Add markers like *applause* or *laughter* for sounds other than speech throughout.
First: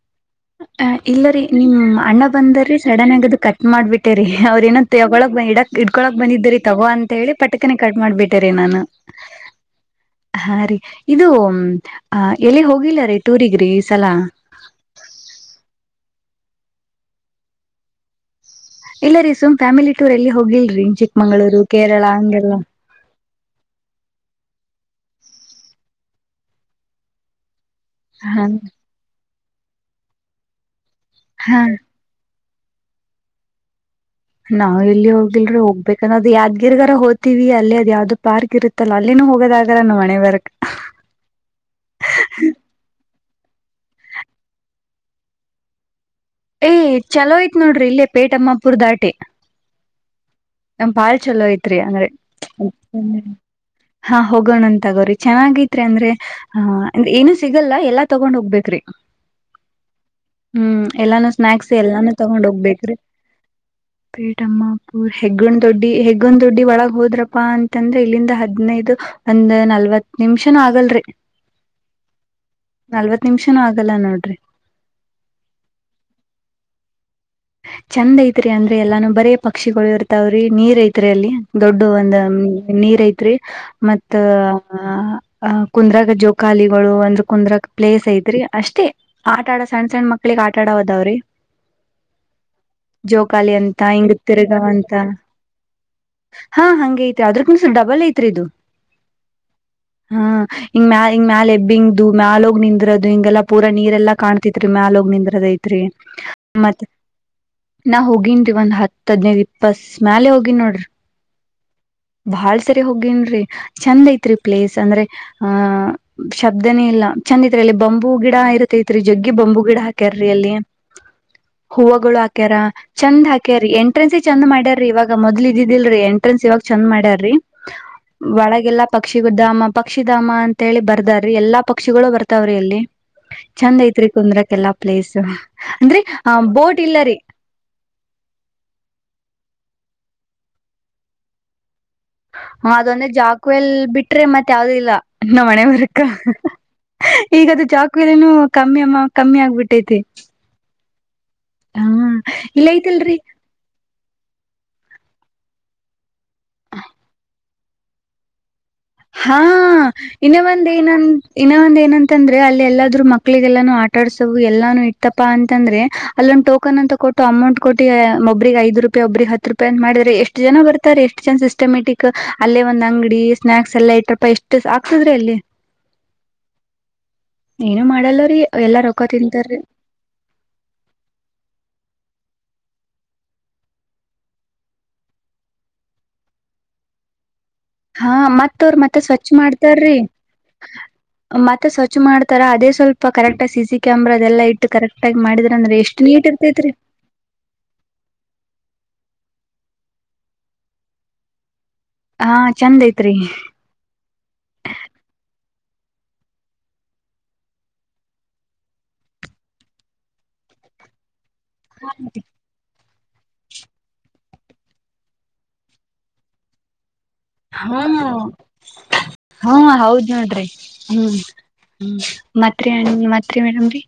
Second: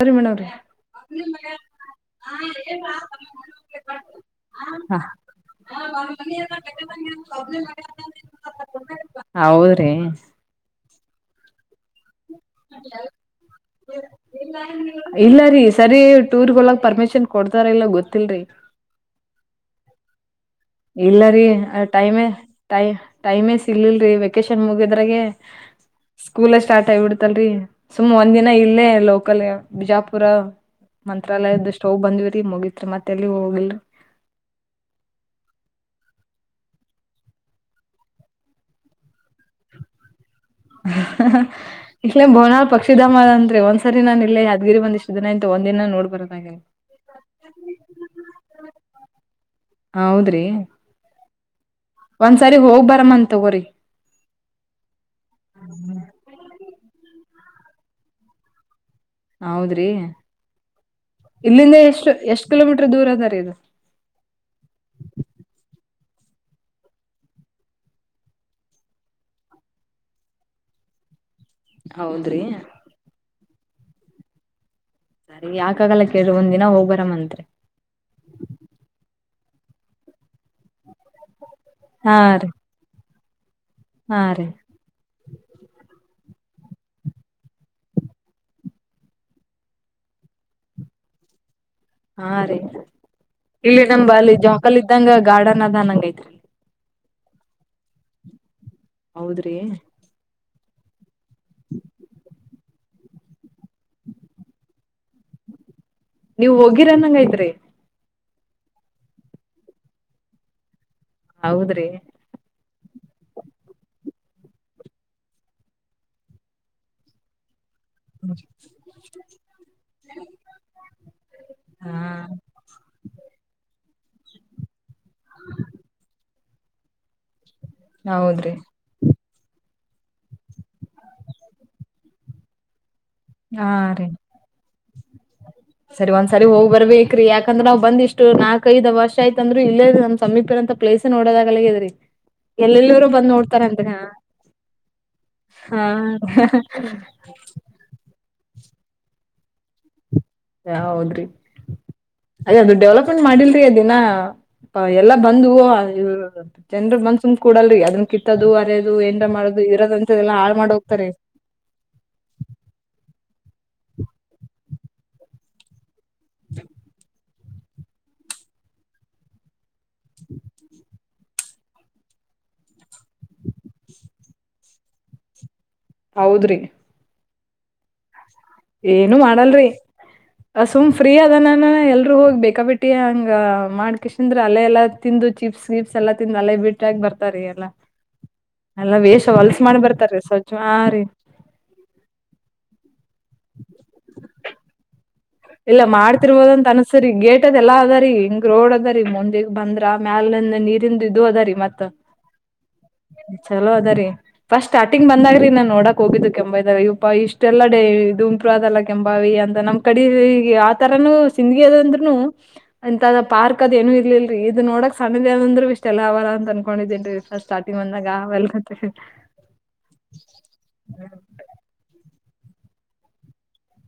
ಸರಿ ಮೇಡಮ್ರೀ ಅ ಇಲ್ಲ ರೀ ನಿಮ ಅಣ್ಣ ಬಂದರೀ ಸಡನ್ ಆಗ ಅದು ಕಟ್ ಮಾಡ್ಬಿಟ್ಟೇರಿ ಅವ್ರ ಏನೋ ಹ ತಗೊಳಕ್ ಇಡಕ್ ಇಡ್ಕೊಳಕ್ ಬಂದಿದ್ದರಿ ತಗೋ ಅಂತ ಹೇಳಿ ಪಟಕನ ಕಟ್ ಮಾಡ್ಬಿಟ್ಟೇರಿ ನಾನು ಹೌದ್ರಿ ಹಾ ರರಿ ಇದು ಹ ಎಲ್ಲಿ ಹೋಗಿಲ್ಲ ರೀ ಟೂರಿಗ್ರೀ ಎಲ್ಲಾರಿೀ ಸರಿ ಟೂರ್ ಒಳಗ್ ಪರ್ಮಿಶನ್ ಕೊಡ್ತಾರ ಇಲ್ಲ ಗೊತ್ತಿಲ್ರಿ ಇಲ್ಲ ರೀ ಸು್ ಫ್ಯಾಮಿಲಿ ಟೂರ್ ಅಲ್ಲಿ ಹೋಗಿಲ್ರಿ ಇಲ್ಲ ರೀ ಚಿಕ್ಕಮಗಳೂರು ಕೇರಳ ಟೈಮೇ ಹಂಗೆಲ್ಲ ಟೈ ಟೈಮೇ ಸಿಲ್ಲ್ರರಿ ವೆೇಕೇಶನ್ ಮುಗಿದ್ರಾಗ ಸ್ಕೂಲ್ ಸ್ಟಾರ್ ಆಗಿಬಿಡ್ತಲ್ರಿ ಸುಮ್ ಒಂದ್ ಹ ದಿನ ಇಲ್ಲೇ ಲೋಕಲ್ ಬಿಜಾಪುರ ಹಾ ಮಂತ್ರಾಲಯದ ಇಸ್ಟ ಹೋಗ್ ಬಂದಿವಿ ಮುಗಿತ್ರಿ ಮತ್ತೆಲ್ಲಿ ಹೋಗಿಲ್ ನಾವ್ ಎಲ್ಲಿ ಹೋಗ್ಿಲ್ರೂ ಹೋಗ್ಬೇಕನ್ನ ಅದು ಯಾದ್ಗಿರ್ಗಾರ ಹೋತಿವಿ ಅಲ್ಲಿ ಅದ್ ಯಾವ್ದ ಪಾರ್ಕ್ ಇರುತ್ತಲ್ಲ ಅಲ್ಲಿನು ಹೋಗದಾಗಾರ ನಮ್ಮಹಣೆಬರಹಕ್ಕೆ ಬರಕ್ ಇ ಬೋನಾಲ್ ಪಕ್ಷಿಧಾಮ ಮಾಡ ಅಂದ್ರೆ ಒಂದ್ ಸರಿ ನಾನ ಇಲ್ಲೇದ್ಗಿರಿಂದಷ್ಟ ದಿನನಂತ ಒಂದ ದಿನ ನೋಡ್ಬರದು ಏ್ ಚಲೋಯ್ತ್ ನೋಡ್ರಿ ಇಲ್ಲೇ ಪೇಟ ಅಮ್ಮಾಪುರ ದಾಟಿ ಹ ಹೌದ್ರಿ ನಮ್ ಭಾಳ್ ಚಲೋ ಆಯ್ತು ಅಂದ್ರ ಒಂದ್ಸರಿ ಹೋಗ್ ಬರಮ್ಮನ್ ತಗೋರಿ ಹಾ ಹೋಗೋಣ ಅಂತ ತಗೋರಿ ಚೆನ್ನಾಗತ್ರಿ ಅಂದ್ರೆ ಏನು ಸಿಗಲ್ಲ ಎಲ್ಲಾ ತಗೊಂಡ ಹೋಗ್ಬೇಕ್ರಿ ಹೌದ್ರಿ ಹ್ಮ್ ಎಲ್ಲಾನು ಸ್ನ್ಯಾಕ್ಸ್ ಇಲ್ಲಿಂದ ಎಷ್ಟು ಎಲ್ಲಾನು ತಗೊಂಡ್ ಎಷ್ಟ್ ಕಿಲೋಮೀಟರ್ ಹೋಗ್ಬೇಕ್ರಿ ದೂರ ಅದರಿ ಇದು ಪೇಟಮ್ಮ ಪೂ ತೊಂಡ್ ದೊಡ್ಡಿ ಹೆಗೊಂದ್ ದೊಡ್ಡಿ ಒಳಗ್ ಹೋದ್ರಪ್ಪಾ ಅಂತಂದ್ರೆ ಇಲ್ಲಿಂದ ಹೆಡ್ನೈಡು ಒಂದ್ ನಲ್ವತ್ ನಿಮಿಷನ ಆಗಲ್ರಿ ಹೌದ್ರಿ ಚ ಆಗಲ್ಲ ನೋಡ್ರಿ ಸರಿ ಯಾಕಾಗಲ್ಲ ಕೇಳ ಒಂದದಿ ನ ಹೋಗ್ ಬರ ಮಂತೆ ಚಂದ ಐತ್ರಿ ಅಂದ್ರೆ ಎಲ್ಲಾನು ಬರೇ ಪಕ್ಷಿಗಳು ಇರ್ತಾವ್ರಿ ನೀರ್ ಐತ್ರಿ ಅಲ್ಲಿ ದೊಡ್ಡ ಒಂದ ಹಾ ರೀ ನೀರ ಐತಿ ರಿ ಮತ್ತ ಹಾ ರೀ ಕುಂದ್ರಾಗ ಜೋ ಕಾಲಿಗಳು ಅಂದ್ರ ಕುಂದ್ರಕ್ ಪ್ಲೇಸ್ ಐತರಿ ಅಷ್ಟೇ ಆಟಾಡ ಸಣ್ಣ ಸಣ್ಣ ಮಕ್ಳಿಗೆ ಆಟ ಆಡ ಹದಾವ್ರಿ ಹಾ ರೀ ಇಲ್ಲಿ ನಮ ಹಿಂಗ್ ಅಲ್ಲಿ ಜೋಕಲ್ ತಿರ್ಗವಂತ ಇದ್ದಂಗ ಗಾರ್ಡನ್ ಅದ ಅನಂಗ ಐತ್ರಿಲ್ಲಿ ಯಾವ್ದದಕೂ ಸ್ಲ್ ಡಲ್ ಐತ್ರಿ ಇದು ಹೌದ್ರಿ ಹಿಂಗ ಮ್ಯಾಲ ಹಿಂಗ ಮ್ಯಾಲ ಎಬ್ಬಿಂಗು ಮ್ಯಾಲೋಗ ನಿಂದ್ರದು ಹಿಂಲ್ಲ ಪೂರಾ ನೀರೆಲ್ಲ ಕಾಣತತ್ರಿ ಮ್ಯಾಲೋಗಿ ನಿಂದ್ರದ ಐತ್ರಿ ನೀವು್ ಮತ್ ಹೋಗಿರ ನಾ ಹೋಗಿನಿ ಒಂದ್ ಹತ್ ಹೆಡ್ನೈಡು ಇಪ್ಪಸ್ ಮ್ಯಾಲ ಹೋಗಿನಿ ನೋಡ್ರಿ ಹೌದ್ರಿ ಬಾಳ್ ಸರಿ ಹೋಗೇನೀರಿ ಚಂದ ಐತ್ರಿ ಪ್ಲೇಸ್ ಅಂದ್ರೆ ಆ ಶಬ್ದನೇ ಇಲ್ಲ ಚಂದ ಐ ಅಲ್ಲಿ ಬಂಬು ಗಿಡ ಇರುತ್ತೆ ಐತ್ರಿ ಜಗ್ಗಿ ಬಂಬು ಗಿಡ ಹಾಕ್ಯಾರೀ ಅಲ್ಲಿ ಹಾ ಹೂವುಗಳು ಹಾಕ್ಯಾರ ಚಂದ್ ಹಾಕ್ಯಾರಿ ಎಂಟ್ರೆನ್ಸ್ ಚಂದ್ ಮಾಡ್ಯ ರೀವ ಮೊದ್ಲ ಇದಿದಿಲ್ರಿ ಎಂಟ್ರೆನ್ಸ್ ಇವಾಗ ಚಂದ ಮಾಡ್ಯಾರ್ರೀ ಹೌದ್ರಿ ಒಳಗೆಲ್ಲ ಪಕ್ಷಿ ಪಕ್ಷಿ ಧಾಮ ಪಕ್ಷಿಧಾಮ ಅಂತ ಹೇಳಿ ಬರ್ದಾರ್ರಿ ಎಲ್ಲಾ ಪಕ್ಷಿಗಳು ಬರ್ತಾವ್ರಿ ಇಲ್ಲಿ ಹಾ ಚಂದ ರೀ ಐತ್ರಿ ಕುಂದ್ರಕ್ ಎಲ್ಲಾ ಪ್ಲೇಸ್ ಅಂದ್ರೆ ಸರಿ ಹೋಗ್ ಬೋಟ್ ಇಲ್ಲರಿ ಬರ್ಬೇಕೇ್ರೀ ಯಾಕಂದ್ರೆ ಅವ್ ಬಂದ ಇಷ್ಟು ನಾಲ್ಕ ೈದು ವರ್ಷ ಆಯತಂದ್ರೆ ಇಲ್ಲೇ ರ ನ್ ಸಮೀಪರಂತ ಪ್ಲೇಸ್ ನೋಡೋಾಗಲ್ಲೇ ಇದ್ರಿ ಹ ಅದೊಂದ್ರೆ ಜಾಕ್ವೆಲ್ ಬಿಟ್ರೆ ಮತ್ ಯಾವ್ದ ಇಲ್ಲ ನ ಹಾ ಮನೆವರ್ಕ ಹಾ ಈಗದು ಜಾಕ್ವೆಲ್ ನು ಕಮ್ಮಿ ಅಮ್ಮ ಕಮ್ಮಿ ಆಗ್ಬಿಟ್ಟೈತಿ ಹೌದ್ರಿ ಹಾ ಅದೇ ಇಲ್ಲ ಅದು ಐತಿಲ್ರಿ ಡೆವಲಪ್ಮೆಂಟ್ ಮಾಡಿಲ್ರಿ ಅದಿನ ಎಲ್ಲ ಬಂದ ಹ ಚಂದ್ರ ಮನ್ಸೂನ್ ಕೊೂಡಲ್ರಿ ಅದನ್ ಕಿತ್ತದು ಅರೆ ಹಾ ಇನ್ನ ಒಂದ ಏನ ಹೋಗ್ತಾರಿ ಇನ್ನ ಒಂದ್ ಏನಂತಂದ್ರೆ ಅಲ್ಲಿ ಎಲ್ಲಾದ್ೂ ಮಕ್ಳಿಗೆ ಎಲ್ಲಾನು ಆಟಾಡ್ಸವು ಎಲ್ಲಾನು ಇಟ್ಟಪ್ಪಾ ಅಂತಂದ್ರೆ ಅಲ್ಲೊಂದು ಟಕನ್ ಅಂತಟ್ಟ *unintelligible* ಅಮೌಂಟ್ ಕೊಟ್ಟ ಒಬ್ಬ್ರಿಗೆ ಐದು ರೂಪಾಯಿ ಒಬ್ಬ್ರಿಗೆ ಹತ್ತು ರೂಪಾಯಿ ಅಂತ ಮಾಡ್ರಾರೆ ಎಷ್ಟು ಜನ ಬರ್ತಾರೆ ಎಷ್ಟು ಜನ ಸಿಸ್ಟಮೆಟಿಕ್ ಅಲ್ಲೇ ಒಂದ್ಂಗಡಿ ಸ್ನಾಾಕ್ಸ್ ಸ ಎಲ್ಲ ಐಟ್ ರೂಪಾಯಿ ಎಷ್ಟು ಆಕ್ತದ್ರೆ ಅಲ್ಲಿ *unintelligible* ಹೌದ್ರಿ ಏನು ಮಾಡಲ್ಲ್ರೀ ಏನು ಮಾಡಲ್ರಿ ಅ ಸುಮ್ ಫ್ರೀ ಅದನಾನ ಎಲ್ರುೂ ಹೋಗ್ಬೇಕು ಯಕಬೇಟ್ಟಿ ಹಂಗ ಮಾಡ್ಕ್ಂದ್ರೆ ಅಲ್ಲ ಎಲ್ಲಾ ತಿಂದು ಚಿಪ್ಸ್ ವಿಿಪ್ಸ್ ಎಲ್ಲ ತಿಂದು ಅಲೆ ಬಿಟ್ರಗ ಬರ್ತಾರಿ ಎಲ್ಲಾ ಹಾ ಮತ್ತ ಅವ್ರ ಎಲ್ಲಾ ಮತ್ತೆ ವೇಷ ಸ್ವಚ್ ಹೊಲ್ಸ್ ಮಾಡಿ ಮಾಡ್ತಾರ್ರೀ ಬರ್ತಾರಿ ಸ್ವಚ್ಛ ಹಾ ರೀ ಮತ್ತೆ ಸ್ವಚ್ ಮಾಡ್ತಾರ ಅದೇ ಸ್ವಲ್ಪ ಾ ಕರೆಕ್ಟ್ ಸಿ ಕ್ಯಾಮರಾ ಅದೆಲ್ಲ ಇಟ್ಟ ಕರೆಕ್ಟ್ *unintelligible* ಅಂದ್ರೆ ಇಲ್ಲ ಎಷ್ಟು ನೀಟ್ ಮಾಡ್ತಿರ್ಬೋದಂತ ಇರ್ತೈತ್ರಿ ಅನ್ಸರಿ ಗೇಟ್ ಅದ ಎಲ್ಲಾ ಅದಾರಿರಿ ಹಿಂಗ್ ರೋಡ್ ಅದಾರಿೀಂ ಬಂದ್ರ ಮ್ಯಾಲಿಂದ ನೀರಿಂದ ಇದದು ಅದ ರೀ ಮತ್ತೆ ಹಾ ಚಂದ ಐತ್ರಿ *unintelligible* ಚಲೋ ಅದ ರೀ ಫಸ್ಟ್ ಸ್ಟಾರ್ಟಿಂಗ್ ಬಂದಾಗ್ರಿ ನನ್ ನೋಡಕ್ ಹೋಗಿದ್ದು ಕೆ ಇ ಇಷ್ಟೆಲ್ಲ ೇ ಇದುಂಪ ಅದಲ್ಲ ಕೆಂಂಬಾವಿ ಅಂತ ನಮ್ ಕಡೆ ಆ ತರನು ಸಿಿಂದಗಲ್ಲಂದ್ರುನು ಅಂತದ ಪಾರ್ಕ್ ಅದ ಏನು ಇಲಲ್ರಿ ಇದು ನೋಡಕ್ ಸಣ್ಣದೇವ ಅಂದ್ರರು ಇಷ್ಟ ಎಲ್ಲ ಅವಾರ ಅನ್ಕೊಂಡಿದೇನ್ ರೀ ಹ್ಮ ಹ್ಮ ಹೌದ್ ನೋಡ್ರಿ ಹ್ಮ್ ಹ್ಮ್ ಮಾತ್ರಿ ಮಾತ್ರಿ ಮೇಡಮ್ ರೀ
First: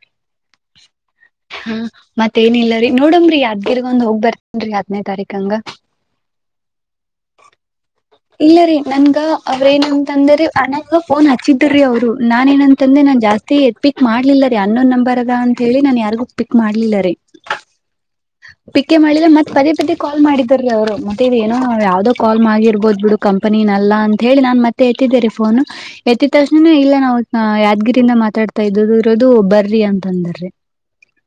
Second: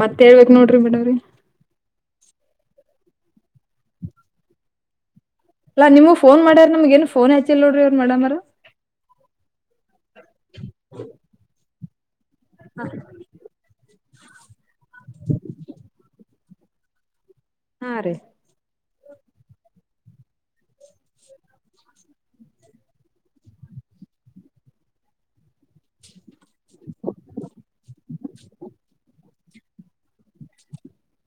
ಮತ್ತೆ ನೋಡ್ರಿ ಬೇಡವ್ರರಿ ಹಾ ಮತ್ತೇಏನಿಲ್ಲಲ್ಲರರಿ ನೋಡಮ್ರೀ ಅದ್ಗಿರ್ಗೊ್ ಹೋಗ್ ಬರ್ತನ್ರರಿ ಹದ್ನೇ ತಾರೀಕು ಅಾ ನಿಮಗ ೋನ್ ಮಾಡಾರ ನಮ್ ನ್ಫೋನ್ ಹಾಿಿಲ್ಲ ನೋಡ್ರ ಅವ್ ಮಾಡಿ ಇಲ್ಲ ರೀ ನನ್ಗ ಅವ್ರ ಏನಂತಂದ್ರ ಅನ ಫೋನ್ ಹಚ್ಚಿದ ತಿರಿ ಅವರು *unintelligible* ನಾನ್ ಏನಂತ ಅಂದೆ ನಾನ್ ಜಾಸ್ತಿ ಎತ್ಪಿಕ್ *unintelligible* ಮಾಡ್ಲಿಲ್ಲ ರೀ ಯ *unintelligible* ಅನ್ನೊಂದ ನಂಬರ್ ಅದ ಅಂತ ಹೇಳಿ ನನ್ ಯಾರಿಗ ಪಿಕ್ ಮಾಡ್ಲಿಲ್ಲ ರೀ ಹಾ ರೀ ಪಿಕ್ಕೆ ಮಾಡಿಲ್ಲ ಮತ್ತತ್ ಪದೇ ಪದೇ ಕಾಲ್ ಮಾಡಿದಾರ ಅವರು ಮತ್ತೆ ಇದು ಏನೋ ಯಾವವುದೋ ಕಾಲ್ಗಿರ್ಬೋದು ಬಿಡು ಕಂಪನಿಿನಲ್ಲ ಅಂತ ಹೇಳಿ ನಾನ್ ಮತ್ತೆ ಎತ್ತಿದ್ದೀರಿ ಫೋನ್ ಎತ್ತ ತಕ್ಷಣನೇ ಇಲ್ಲ ನಾವು ಯಾದಗಿರಿಯಿಂದ ಮಾತಾಡ್ತಾ ಇದ್ದದು ರೋಗ *unintelligible* ಅದು ಬರ್ರಿ ಅಂತಂದಿರಿ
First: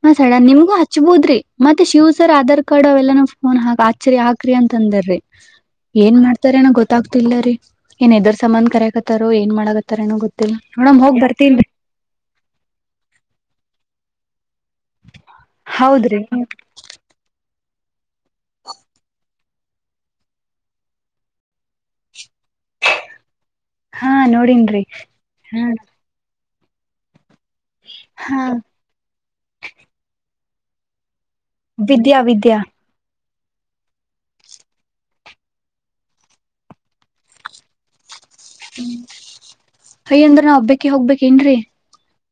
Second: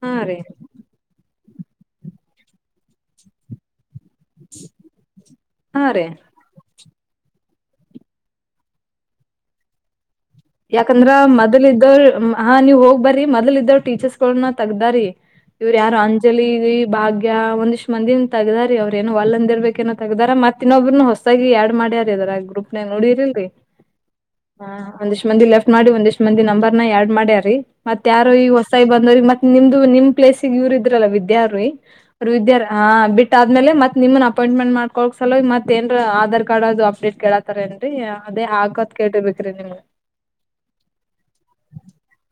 ಹ ಹಾ ರೀ ಸಡನ್ ನಿಮ್ಗೂ ಹಚ್ಬೋದ್ರಿ ಮತ್ತೆ ಶಿವ ಸರ್ ಆಧಾರ್ ಕಾರ್ಡ್ ಅವೆಲ್ಲಾ ಫೋನ್ ಹಾ ಚ್ಚರಿ ಹಾಕ್ರಿ ಅಂತ ಅಂದಾರಿ ಹಾ ರೀ. ಏನ್ ಮಾಡ್ತ *unintelligible* ಗೊತ್ತಾಗ್ತಿಲ್ಲ ರೀ ಏನ್ ಎದರ ಸಮಬಧನ್ ಕರಕತ್ತಾರ ಏನ್ ಮಾಡಗತ್ತತಾರಏನೋ ಗೊತ್ತ ಯಾಕಂದ್ರ ಮೊದ್ಲ ಇದ್ದವ್ ಹಾ ನೀವ್ ಹೋಗ್ ಬರರಿ ಮೊದ್ ಇದವ್ ಟೀಚರ್ಸ್ ಕೊಣ *unintelligible* ತಗ್ದಾರಿ ಇವ್ರು ಯಾರು ಹೌದ್ರಿ ಅಂಜಲಿ ಭಾಗ್ಯ ಒಂದಿಷ್ಟ ಮಂದಿನ್ ತಗ್ದಾರಿ ಅವ್ರ ೇನ ಒಲ್ಂದಿರ್ಬೇಕೇನೋ ತಗಾರ ಮತ್ತ ಇನ್ನೊಬ್್ರೂ ಹೊಸಾಗಿ ಆ್ಯಡ್ ಮಾಡ್ಯಾರ ಇದದರ ಬರುಪ್ನ ನೋಡಿರಿಲ್ರಿ ಹಾ ಹಾ ನೋಡಿನ್ರಿ ಒಂದಷ್ಟ ಮಂದಿ ಲೆಫ್ಟ್ ಮಾಡಿ ಒಂದಷ್ಟ ಮಂದಿ ನಾ ಬರ್ನ ಎರಡ್ ಮಾಡ ಮತ್ತ ಯಾರೋ ಹಾ ಈಗ ಹೊಸಾಗಿ ಬಂದವ ಮತ್ತ ನಿಮ್ದು ನಿಮ್ ಪ್ಲೇಸ್ ಇವರ ಇದ್ರಲ್ಲ ವಿದ ವಿದ್ಯೀ ವಿದ್ಯಾ ಅವರು ವಿದ್ಯಾ ವಿದ್ಯಾರ್ ಹ ಬಿಟ್ಟ ಆದ್ಮೇಲೆ ಮತ್ ನಿಮನ್ ಅಪಾಯಂಟ್ಮೆಂಟ್ ಮಾಡಕೋಕ್ ಸಲ ಮತ ಏನ್ರ ಆಧಾರ್ ಕಾರ್ಡ್ ಅದು ಅಪ್ಡೇಟ್ ಕೇಳತಾರ ಏನ್ರಿೀ. ಅದೇ ಆಗತ್ ಕೇಿಬೇಕ್ರೀ ನಿಮ್ಗೆ. ಅಯ್ಯ ಅಂದ್ರ ನಾವ ಹಬ್ಬಕ್ಕೆ ಹೋಗ್ಬೇಕೇಏನ್ರೀ.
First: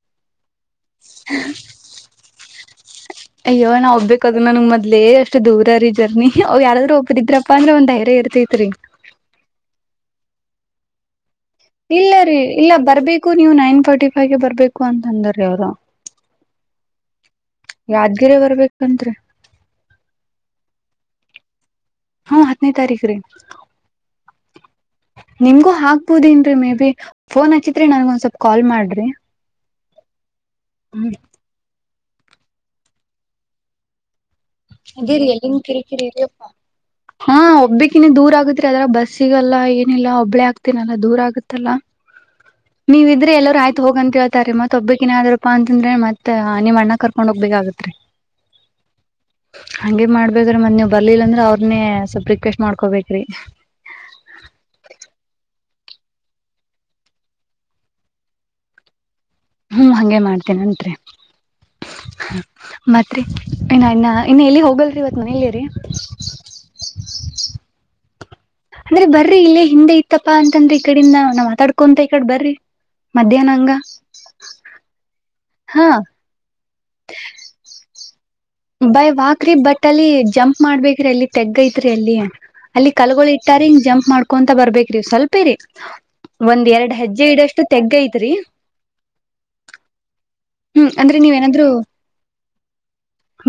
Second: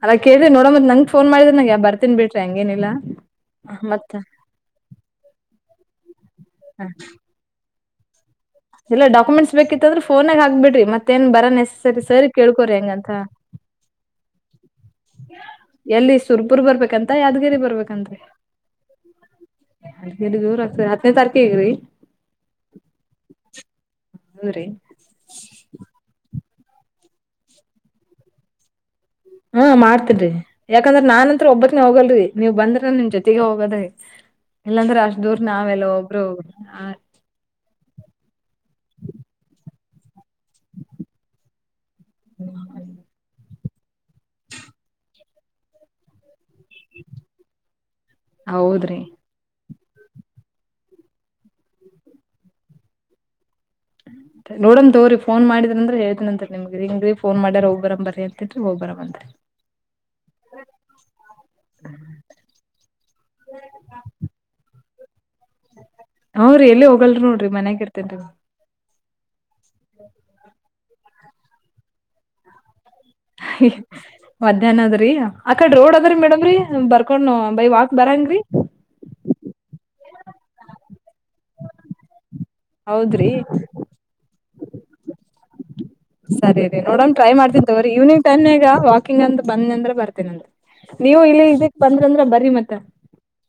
ಅಲ್ಲ ಕೇಳ ನ ನಂಗ್ ಫೋನ್ ಮಾಡಿದ್ರ ನನ ಬರ್ತೀಿ ಬಿಟ್ಟ ಹೆಂಗೇನಿಲ್ಲ. ಅಯ್ಯೋ ನಾ ಒಬ್ಬೇಕು ಅದನ ನಿಮ್ ಮೊದ್ಲೆ ಅಷ್ಟು ದೂರ ರೀ ಜರ್ನಿ. ್ ಯಾರಾದರು ಒಬ್ಬ ಇದ್ರಪ್ಪ ಅಂದ್ರ ಒಂದ *unintelligible* ಎಲ್ಲ ಡಾಕ್ಯುೆಂಟ್ಸ್ ಬೇಕತ್ತು ್ರ ಫೋಾಗ ಹಾಬ ಬಿಡ್ರಿ ಮತ್ತೇನ್ ಬರ ನೆಸಸರಿ ಇಲ್ಲ ಸರಿ ರೀ ಇಲ್ಲ ಕೇಳ್ಕೋರಿ ಹೆಂಗಂತ ಬರ್ಬೇಕು ನೀವು ನೈನ್ ಫಾರ್ಟಿ ಫೈವ್ಗೆ ಬರ್ಬೇಕು ಅಂತ ಅಂದ್ರೀ ಅವ್ರ. ರ್ ಬರ್ಬೇಕಂತ ಯಾವ್ದ ರಿ ಬರ್ಬೇಕಂದ್ರೆ ಬರ್ಬೇಕಂತ್ರಿ ಆತದೆ ತಾರಕೆಗ ರೀ ಹಾ ಹತ್ತನೇ ತಾರೀಖ ರೀ. ಹೌದ್ರಿ ನಿಮ್ಗೂ ಹಾಕ್ಬೋುದ ಮೇ ಬಿ ಫೋನ್ ಹಚ್ಚಿತ್ರಿ ನನ್ಗ ಒಂದ್ ಸ್ವಲ್ ಕಾಲ್ ಮಾಡ್ರಿ. ಹ್ಮ ಮಾಡ್ತನ್ ರೀ ಯಾಕಂದ್ರ ನಾನ್ಂತ್ರ ಒಬ್ಬಕೆ ಹೋಗಲ್ರರಿ. ನೀವ್ ಬಂದ್ರ ನಿಮ್ ಜೊತೆಗೆ ಹೋಗೋದ. ಅದೇರಿ ಎಲ್ಲಿನ್ ಕಿರಿಕಿರಿ ಇರಿಪ್ಪ ಹಾ ಒಬ್ಬಿಕ್ಕಿನ್ನ ದೂರ ಆಗತ್ರಿ ಅದ್ರ ಬಸ್ಸಿಗೆಲ್ಲ ಲ್ಲಾ ಒಬ್ಳೆ ಆಗ್ತೀನಲ್ಲಾ ದೂರ ಆಗತ್ತಲ್ಲಾ. ನೀವಿದ್ರೆ ಎಲ್ಲರ ಆ ತ್ ಹೋಗಂತೇತಾರೆ ಮತ್ ಒಬ್ಬಿಕ್ಕಿನ್ಾದ್ರಪ್ಪ ಅಂದ್ರೆ ಮತ್ ನೀವ್ ಅ್ಣ ಕರ್ಕೊಂಡ್ ಹೋಗ್ಬೇಕಾಗತ್ರಿ ಹೌದ್ರಿ ಹಂಗೇ ಮಾಡ್ಬೇ್ರೀ ಮತ್ ನೀವ್ ಬರ್ಲಿಲ್ಲ ಅಂದ್ರ ಅವ್ರನೇ ಸ್ವಪ್ ರಿಕ್ವೆಸ್ಟ್ ಮಾಡ್ಕೊಬೇಕ್ರಿ ಂದ್ರ ಹೇಳಿದನಂರಿ ನಿಮ್ಗೆ ಹಂಗ ಫೋನ್ ಮಾಡ್ಯಾರೋಗಬರ ಬರಿ ಅಂತಿದ್ರ ಹೋಗಬರ ಅಂತರಿ ಹ್ಮ್ ಹಗೆ ಮಾಡ್ತೇನೆಂಟರಿ ಮತ್ರಿ ಇ ಇನ್ನ ಇನ್ನ ಎಲ್ಲಿ ಹೋಗಲ್ರಿ ಮನೇಲಿ ರೀ ಹ ರೀ ಎಲ್ಲಿ ಹೋಗಲ್ ಲ್ ನೋಡ್ರಿ ಮನ್ಾಗ ಇರ್ೇನ್ೀ ಅಂದ್ರೆ ಬರ್ರಿ ಇಲ್ಲೇ ಹಿಂದೆ ಇತ್ತಪ್ಪಾ ಅಂತಂದ್ರೆ ಈಕಡಿಂದ ನಾ್ ಮಾತಾಡ್ಕೊಂತ ಈಕಡೆ ಬರ್ರಿ ಮಧ್ಯಾಹ್ನ ಹಂಗ ಮಧ್ಯಾಹ್ನ ಅದ್ರಿ ಆಕಡೆ ಹಾ ರೋಡ್ ಅದ ಮಡ್ರರಿ ಬರ್ಕೊಂಡ ಬೈ ವಾಕ್ ಬರಂಗ್ರೀ ಬೈ್ ವಾಕ್ರಿ ಬಟ್ಟಲ್ಲಿ ಜಂಪ್ ಮಾಡ್ಬೇಕ್ರ ಎಲ್ಲಿ ತೆಗ್ಗ ಐತ್ರಿ ಅಲ್ಲಿ ಅಲ್ಲಿ ಹೌದ್ರಿ ಕಲ್ಗಳು ಇಟ್ಟಾರ ಹಿ ಜಂಪ್ ಮಾಡ್ಕೊ ಬರ್ಬೇಕ್ರಿ ಸ್ವಲ್ಪೇ ರರಿ ಸರಿ ರೀ ನೋಡಣ ಟ್ರೈ ಮಾಡ್ತಿದ್ದ್ವ್ರೀ ತೆಗ್ಗ ಈವ್ಿಂಗ್ ಐತ್ರಿ ಟೈಮ್ ಈಗ ವಾಕಿಂಗ್ ಅ ಬಂದ ಅಂದ್ರೆ ಬರ್ತೀನಂದ ಹ್ಮ್ ಅಂದ್ರೆ ನೀವ್ ಏನಾದ್ೂ ಮತ್ತ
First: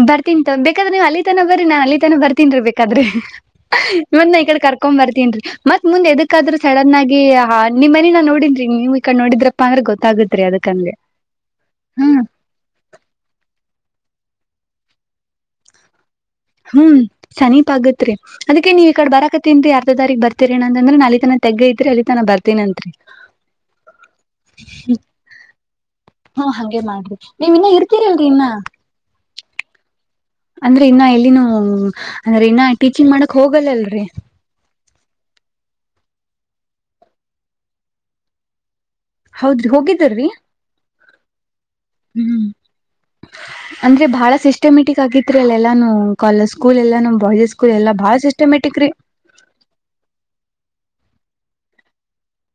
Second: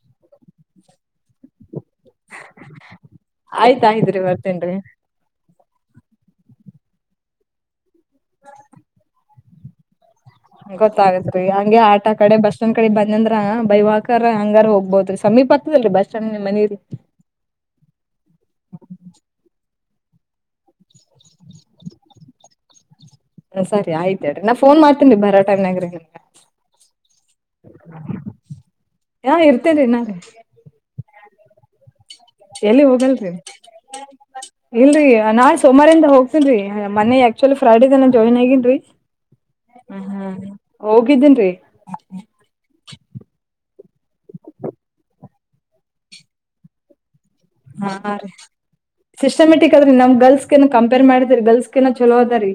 ಬರ್ತೀನ್ ಬೇಕಾದ್ರೆ ನೀವ್ ಅಲ್ಲಿ ತನ ಬರ್ರಿ ನಾನ್ ಅಲ್ಲಿ ತನ ಬರ್ತೀನ್ಿ ಬೇಕಾದ್ರೆ ಆಯ್ತ ಆಯ್ತ್ರಿ ಮಂದ ಈ ಕಡೆ ಬರ್ತೇನ್ರಿ ಕರ್ಕೊ್ ಬರ್ತೀನ್ಿ ಮತ್ ಮುಂದೆದಕ್ಕಾದ್ರೂ ಸಡನ್ ಆಗಿ ಹ ನಿಮ್ಮ ಮನ ನಾ ನೋಡಿದನ್್ರಿ ನೀವು ಈ ಕಡೆ ನೋಡಿದ್ರಪ್ಪಾ ಅಂದ್ರೆ ಗೊತ್ತಾಗುತ್ತೆ ಗೊತ್ತಾಗತ್ೀ ಹಂಗೆ ಆಟಾ ಕಡೆ ಬಸ್ ಒಂದ್ ಕಡೆ ಬಂದಂದ್ರ ಬೈವಾಾಕರ್ ಹಂಗಾರ ಹೋಗ ಹೌದ್ರೀ ಸಮೀಪದಲ್ಲಿ ಬ ಹ್ಮ್ ಸನೀಪ್ ಆಗತ್ರಿ ಅದಕ್ಕೆ ನೀವ್ ಈ ಕಡೆ ಬರಾಕತ್ತೇನ್ರಿ ಯಾರ ತಾರೀಕ್ ಬರ್ತೀ ಏನ ಅಂದ್ರೆ ನಲ್ಲಿ ತನ ತಗ್ಗ ಇದ್ರೆ ಅಲ್ಲಿ ತನ ಬರ್ತನನ್ಂರಿ ಹ ಸರಿ ಆಯ್ತು ಹೇಳ್ರಿ ನಾ ಫೋನ್ ಮಾಡ್ತೇನ್ಿ ಬರಾಟನಗ್ರಗೆ ಹಾ ಹಂಗೆ ಮಾಡ್ರಿ ನೀವ್ ಇನ್ನ ಇರ್ತೀರಲ್ರಿ ಇನ್ನ ಹಾ ಇರ್ತೇನೆರಿೀ ನಾಗಗೆ ಹ್ಮ ಅಂದ್ರೆ ಇನ್ನ ಎಲ್ಲಿ ಟೀಚಿಂಗ್ ಹೋಗಲ್ರಿ ಮಾಡಕ್ ಹೋಗಲ್ಲಲ್ರಿ ಇಲ್ರರಿ ನಾನ್ ಸುಮಾರಿಂದ ಹೋಗ್ತೇನ್ ರೀ ಮನೆ ಆಕ್ಚುಲಿ ಫ್ರೈಡ ದನ ಜಾಯ್ನ್ ಆಗೇನ್ೀ ಹೌದ್ರಿ ಹೋಗಿದ್ದರಿ ಹೋಗಿದ್ದೀನ್ರಿ ಹ್ಮ್ ಅಂದ್ರೆ ಬಹಳ ಸಿಸ್ಟಮೆಟಿಕ್ ಆಗಿತ್ರಿ ಅಲ್ಲ ಎಲ್ಲಾ ಕ ಸ್ಕೂಲ್ ಎಲ್ಲಾ ಬಾಯ್ಸ್ ಸ್ಕೂಲ್ ಎಲ್ಲಾ ಹಾ ಬಾಳ ರೀ ಸಿಸ್ಟಮೆಟಿಕ್ ರೀ ಸಿಸ್ಟಮ್ಯಾಟಿಕ್ ಅದ್ರೆ ನಮ್ ಗರ್ಲ್ಸ್ ಕಂಪೇರ್ ಮಾಡಿದರಿ ಗರ್ಲ್ಸ್ ಲ್ಲ ಚಲೋ ಅದ ರೀ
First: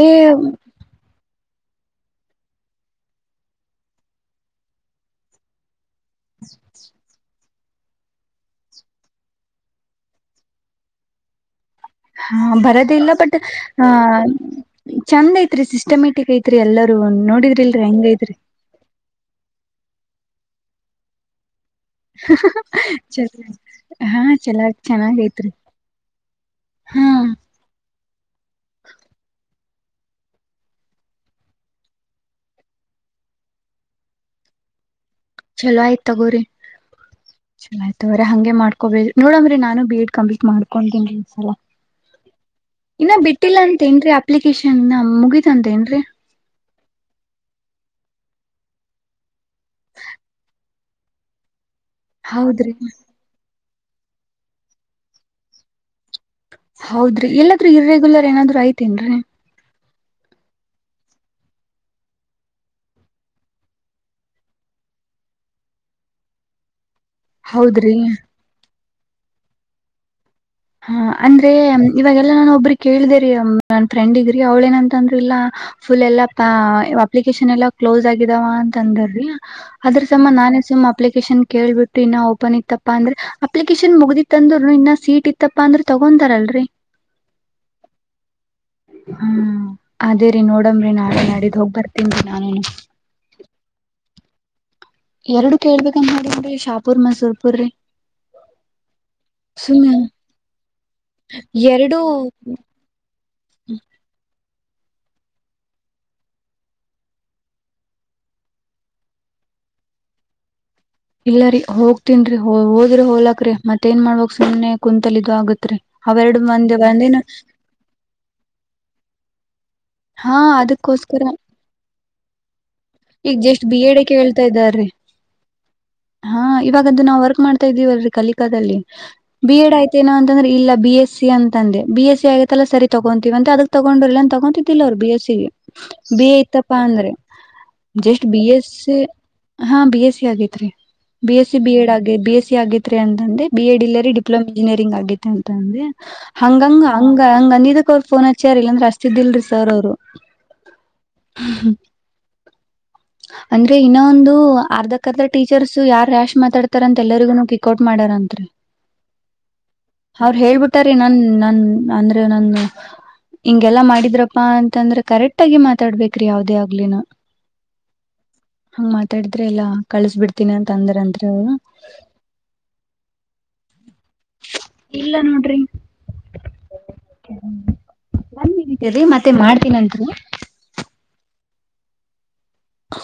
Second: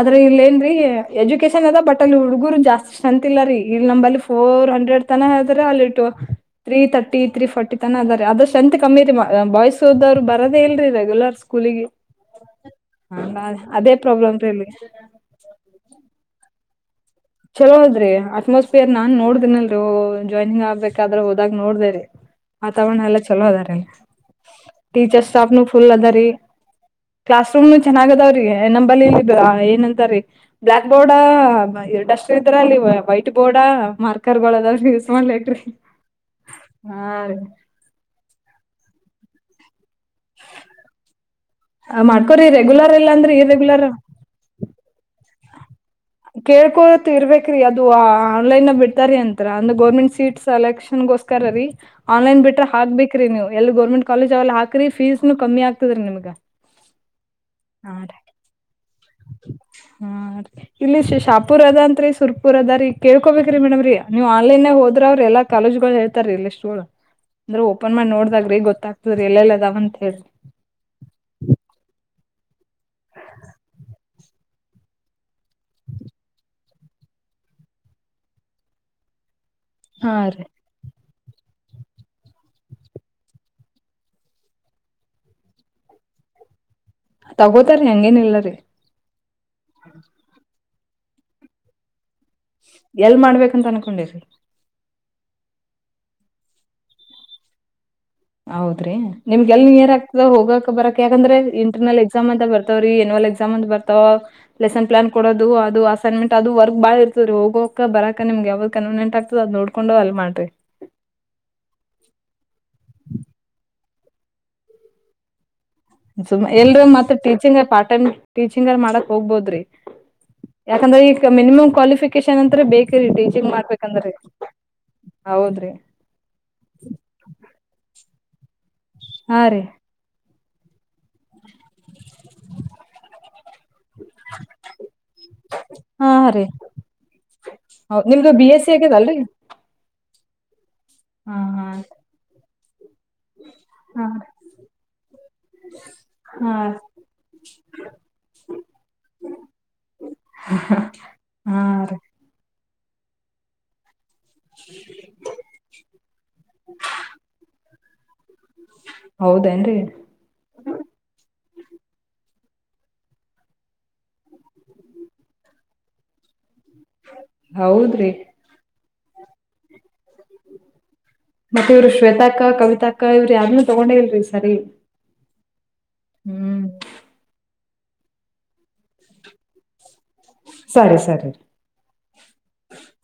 ಏ ಇಲ್ಲೇಏನ ಎಜುಕನ್ ಅದ ಬಟ್ ಅಲ್ಲಿ ಹುಡುಗರು ಜಾಸ್ತಿ ಸ್ರಂತ ಇಲ್ಲ ರೀ ಇಲ್ಲಿ ನಂಬ ಅಲ್ಲಿ ಫೋರ್ ಹಂಡ್ರೆಡ್ ತನ ಹೇಳದ್ರ ಅಲ್ಲಿ ತ್ರೀ ತರ್ಟಿ ತ್ರೀ ಫರ್ಟಿ ದ ಅದು್ರ ಸ್ರಂತ್ ಕಮ್ಮಿರಿ ಬಾಯ್ಸ್ ಹದ್ರು ಬರೋದ ಇಲ್ರಿ ರಗ್ಯುಲರ್ ಹಾ ಬರೋದ ಇಲ್ಲ ಬಟ್ ಆ ಅದೇ ಪ್ರಾಬ್ಲಮ್ ರೀ ಇಲ್ಲಿ ಚಂದ್ ಐತ್ರಿ ಸಿಸ್ಟಮ್ಯಾಟಿಕ್ ಐತ್ ಎಲ್ಲೂ ಚಲೋ ಅದ್ರಿ ಅಟ್ಮಾಸ್ಫಿಯರ್ ನಾನ್ ನೋಡ್ದನಲ್ ಜಾಯ್ನಿಂಗ್ ಆಗ್ಬೇಕ್ರೆ ಹೋದಾಗ ನೋಡೇ ವಾತಾವರಣ ಎಲ್ಲ ಚಲೋ ಅದ ಹಾ ಚಲೋ ಚೆನ್ನಾಗ್ ಟೀಚರ್ ಐತ್ರಿ ಸ್ಟಾಫ್ನು ಫುಲ್ ಅದೀ ಹಾ ಕ್ಲಾಸ್ ರೂಮ್ ಚೆನ್ನಾಗ ಅದಾವ್ರೀ ನಂಬ ಇ ಂತೀ ಬ್ಲಯಾಕ್ ಬೋರ್ಡ್ ಎ ಇದ್ರ ಅಲ್ಲಿ ವೈಟ್ ಬೋರ್ಡ್ ಮಾರ್ಕರ್ಗಳು ಅದ ಚಲೋ ಆಯ್ತು ತಗೋರಿಿ ರೀ ಚಲೋ ಆಯ್ತ್ ತಗೋರಿ ಹಂಗೆ ಮಾಡ್ಕ ನೋಡಂಗ್ರೆ ನಾನು ಬೇ ಲ ಮಾಡ್ಕೋರಿ ರೆಗ್ಯುಲರ್ ಇಲ್ಲ ಇನ್ನ ಅಂದ್ರೆ ಬಿಟ್ಟಿಲ್ಲ ಇರ್ರೆಗ್ಯುಲರ್ ಅೇನ್ ಅಲನ್ ಮು ಚಂದ ೇನ್ರಿ ಕೇಳ್ಕೋತ್ ಇರ್ಬೇಕ್ರೀ ಅದು ಆನ್ಲೈನ್ ಬಿಡ್ತಾರಾರಿೀ ಅಂತತ್ರ ಅಂದ್ರ ಗೋರ್ಮೆಂಟ್ ಸೀಟ್ ಸೆಲೆಕ್ಷನ್ಗೋಸ್ಕರ ರೀ ಆನ್ಲೈನ್ ಬಿಟ್ರ ಹೌದ್ರಿ ಹಾಕ್ಬೇಕ್ರಿ ನೀವು ಎಲ್ಲಿ ಗೋರ್ಮೆಟ್ ಕಾಲೇಜ್ಲ್ಲ ಹಾಕಿ ಫೀಸ್ನು ಕಮ್ಮಿ ಆಾತಿ ಹೌದ್ರಿ ಎಲ್ಲಾದ್ರೂ ಇರೆಗ್ಯುಲರ್ ಏನಾದ್ರು ಐತಿನ್ ರಿ ಹಾ ರೀ ಇಲ್ಲಿ ಶಾಪುರ್ ಅದನ್ರಿ ಸುರ್ಪುರ್ ಅದ ರೀ ಕೇಳ್ಕೋಬೇಕ್ರೀ ಮೇಡಮ್್ರೀ ನೀವ್ ಆನ್ಲೈನ್ೇ ಹೋದ್ರ ಅವ್ರಿ ಎಾ ಕಾಲೇಜ ಗಳು ಹೇಳ್ತಾರೀ ಇಲ್ಲಷ್ಟುಗಳು ಅಂದ್ರ ಹೌದ್ರಿ ಓಪನ್ ಮಾಡ ನೋಡಿದಾಗ್ರೆ ಗೊತ್ತಾಗತ ಸರಿ ಎಲ್ಲೆಲ್ಲದಾವಂತತ್ ಹೇಳ್ರಿ ಹಾ ಅಂದ್ರೆ ಇವಾಗೆಲ್ಲಾ ನಾನ ಒಬ್ಬ್ರ ಕೇಳ್ದರಿೀ ನನ್ ಫ್ರೆಂಡಗ್ರಿ ಅವ್ಳ ಏನಂತಂದ್ರ ಇಲ್ಲಾ ಫುಲ್ ಎಲ್ಲಾ ಅಪ್ಲಿಕೇಶನ್ ಎಲ್ಲಾ ಕ್ಲೋಸ್ ಆಗಿದಾವ ಅಂತ ಅಂದ್ರಿ ಅದ್ರ ಹಾ ಸಮಮ್ಮ ರೀ ನಾನೇ ಸುಮ್ಮ ಅಪ್ಲಿಕೇಶನ್ ಕೇಳ್ಬಿಟ್ಟು ಇನ್ನ ಓಪನ್ ಇತ್ತಪ್ಪ ಅಂದ್ರೆ ಅಪ್ಲಿಕೇಶನ್ ಮುಗ್ದಿ ಅಂದ್ರುನು ಇ ಸೀಟ್ ಇ ಇತ್ತಪ್ಪಾ ಅಂದ್ರೆ ತಗೊಂತತಾರಲ್ರರಿ ತಗೋತಾರೀ ಹೆಂಗೇನ ಇಿಲ್ಲರಿ ನಡ್ರ ನಾ ನಡಿದ ಹೋಗಿ ಬರ್ತೀನ್ ರೀ ನಾನು ಎಲ್ ಮಾಡ್ಬೇಕಂತ ಅನ್ಕೊಂಡೆ ಸರ್ ಎರಡು ಕೇಳ್ಬೇಕಂತ ನೋಡನ್ಿ ಶಾಪೂರ್ ಮೈಸೂರ್ಪುರೀ ಹೌದ್ರಿ ನಿಮ್ಗೆಲ್ ಇಯರ್ ಆಗ್ತದ ಹೋಗಕಕ್ ಬರಕ್ ಯಾಕಂದ್ರೆ ಎರಡು ಇಂಟರ್ನಲ್ ಎಕ್ಸಾಮ್ ಅಂತ ಬರ್ತವ್ರಿ ಎನ್ಯಲ್ ಎ್ ಸಮಾಮಂಧ ಬರ್ತಾವ ಲೆಸನ್ ಪ್ಲಾನ್ ಕೊಡದು ಅದು ಅಸೈನ್ಮೆಂಟ್ ಅದು ವರ್ಕ್ ಬಾಳ ಇರ್ತದ ರೀ ಹೋಗೋಕ ಬರಕ ನಿಮ್ಗೆ ಯಾವ್ದ್ ಕನ್ವಿನಿಯಂಟ್ ಆಗ್ತದ ಅದ್ ನೋಡ್ಕೊಂಡು ಅಲ್ ಮಾಡ್ರಿ ್ರ ಹೋಲಕ ರೀ ಮತ್ತೇ ನ್ ಮಾಡ್ಕ್ ಸು್ನೆ ಕುಂತಲ ಇದು ಆಗತ್ರಿ ಅವೆರಡು ಸುಮ್ ಮಂದಿ ಎಲ್ರು ಒಂದಿನ ಮತ್ತತ್ ಟೀಚಿಂಗ್ ಪಾರ್ಟ್ ಟೈಮ್ ಟೀಚಿಂಗ್ ಮಾಡಕ್ ಹೋಗ್ಬೋದ್ರಿ ಹಾ ಯಾಕಂದ್ರೆ ಈ ಅದಕ್ಕೋಸ್ಕರ ಮಿನಿಮಮ್ ಕ್ವಾಲಿಫ ನಂತರ ಬೇಕು ಈಗ ಜಸ್ಟ್ ಬಿ ಎಡ್ ಹೇಳ್ತಾ ಇದ್ದಾರೀ ಹೌದ್ರಿ ಹಾ ಇವಾಗ್ದು ನಾವ್ ವರ್ಕ್ ಮಾಡ್ತಾ ಇದೀವಲ್ೀ ಕಲಿಕಾದಲ್ಲಿ ಹಾ ಬಿ ರೀ ಎಡ್ ಆಯ್ತೇನ ಅ ಂದ್ರೆ ಇಲ್ಲ ಬಿ ಎಸ್ ಸಿ ಅಂತಂದೆ ಬಿ ಎಸ್ ಸಿ ಆಗತ್ತಲ್ಲ ಸರಿ ತಗೋಂತೀವ ಅಂತೆ ಅದಕ್ ತಗೊಂಡರ್ಲಲ್ಲ ಅನ್ ತಗೊತಿದಿಲ್ಲ ಅವ್ರು ಬಿ ಎಸ್ಸ ಹಾ ಬಿ ಎ ರೀ ಇತ್ತಪ್ಪಾ ಅಂದ್ರೆ ಹೌದ್ ನಿಮ್ದು ಬಿ ಎಸ್ ಸಿ ಆಗ್ಯದಲ್ರರಿ ಹಾ ಬಿ ಎಸ್ ಸಿ ಆಗೈತ್ ರರಿ B S C B Ed ಆಗಿ ಬಿ ಎಸ್ ಸಿ ಸಿಗೆ ಅಂತಂದ ಬಿ ಎಡ್ ಇಲ್ಲ ಹಾ ಡಿಪ್ಲೋಮಾ ಇಂಜಿನಿಯರಿಂಗ್ ಆಗೇ ಅಂತಂದೆ ಹಾ ಹಂಗಂಗ ಹಂಗ ಹಂಗ ಅಂದಿದ ಅವರು ಫೋನ್ ಹಚ್ಚ್ಯಾರ ಇಲ್ಲಾಂದ್ರೆ ಅಷ್ಟತಿದ್ದಲ್ರಿ ಸರ್ ಅವರು ಹಾ ರೀ ಅಂದ್ರೆ ಇನ್ನ ಒಂದು ಅರ್ಧ ಅರ್ಧ ಟೀಚರ್ಸ್ ಯಾರ್ ರ್ಯಾಶ್ ಮಾತಾಡ್ತಾರ ಅಂತ ಎಲ್ಲರಿಗೂ ಕಿ ಕೊೋಟ್ ಮಾಡಾರಂತ್ರಿ ಹೌದೇನ್ರಿ ಅವ್ರ ಹೇಳ್ಬಿಟ್ಟಾರ ನನ್ ನನ್ ಅಂದ್ರೆ ನನ್ ಹಿಂಗೆಲ್ಲಾ ಮಾಡಿದ್ರ ಪ್ಪಾ ಅಂತಂದ್ರೆ ಕರೆಕ್ಟ್ ಆಗಿ ಮಾ ತಡ್ಬೇಕ್ರೀ ಯಾವದೇ ಆಗ್ಲಿನ ಹೌದ್ರಿ ಹಂಗ್ ಮಾತಾಡಿದ್ರೆ ಎಲ್ಲಾ ಕಳ್ಸ್ ಬಿಡ್ತೀನಿ ಅಂತ ಅಂದ್ರ ಅಂತ್ರಿ ಅವ್ರು ಮತ್ತೆ ಇವ್ರು ಶ್ವೇತಾಕ್ಕ ಕವಿತಾಕ್ಕ ಇವ್ರರು ಯಾರನು ತಗೊಂಡೇ ಇಲ್ರಿ ಸರಿ ಇಲ್ಲ ನೋಡ್ರಿ ಹ್ಮ್ ತರಿ ಮತ್ತೆ ಮಾಡ್ತೀನತ್ರಿ ಸರಿ ಸರಿ ಹ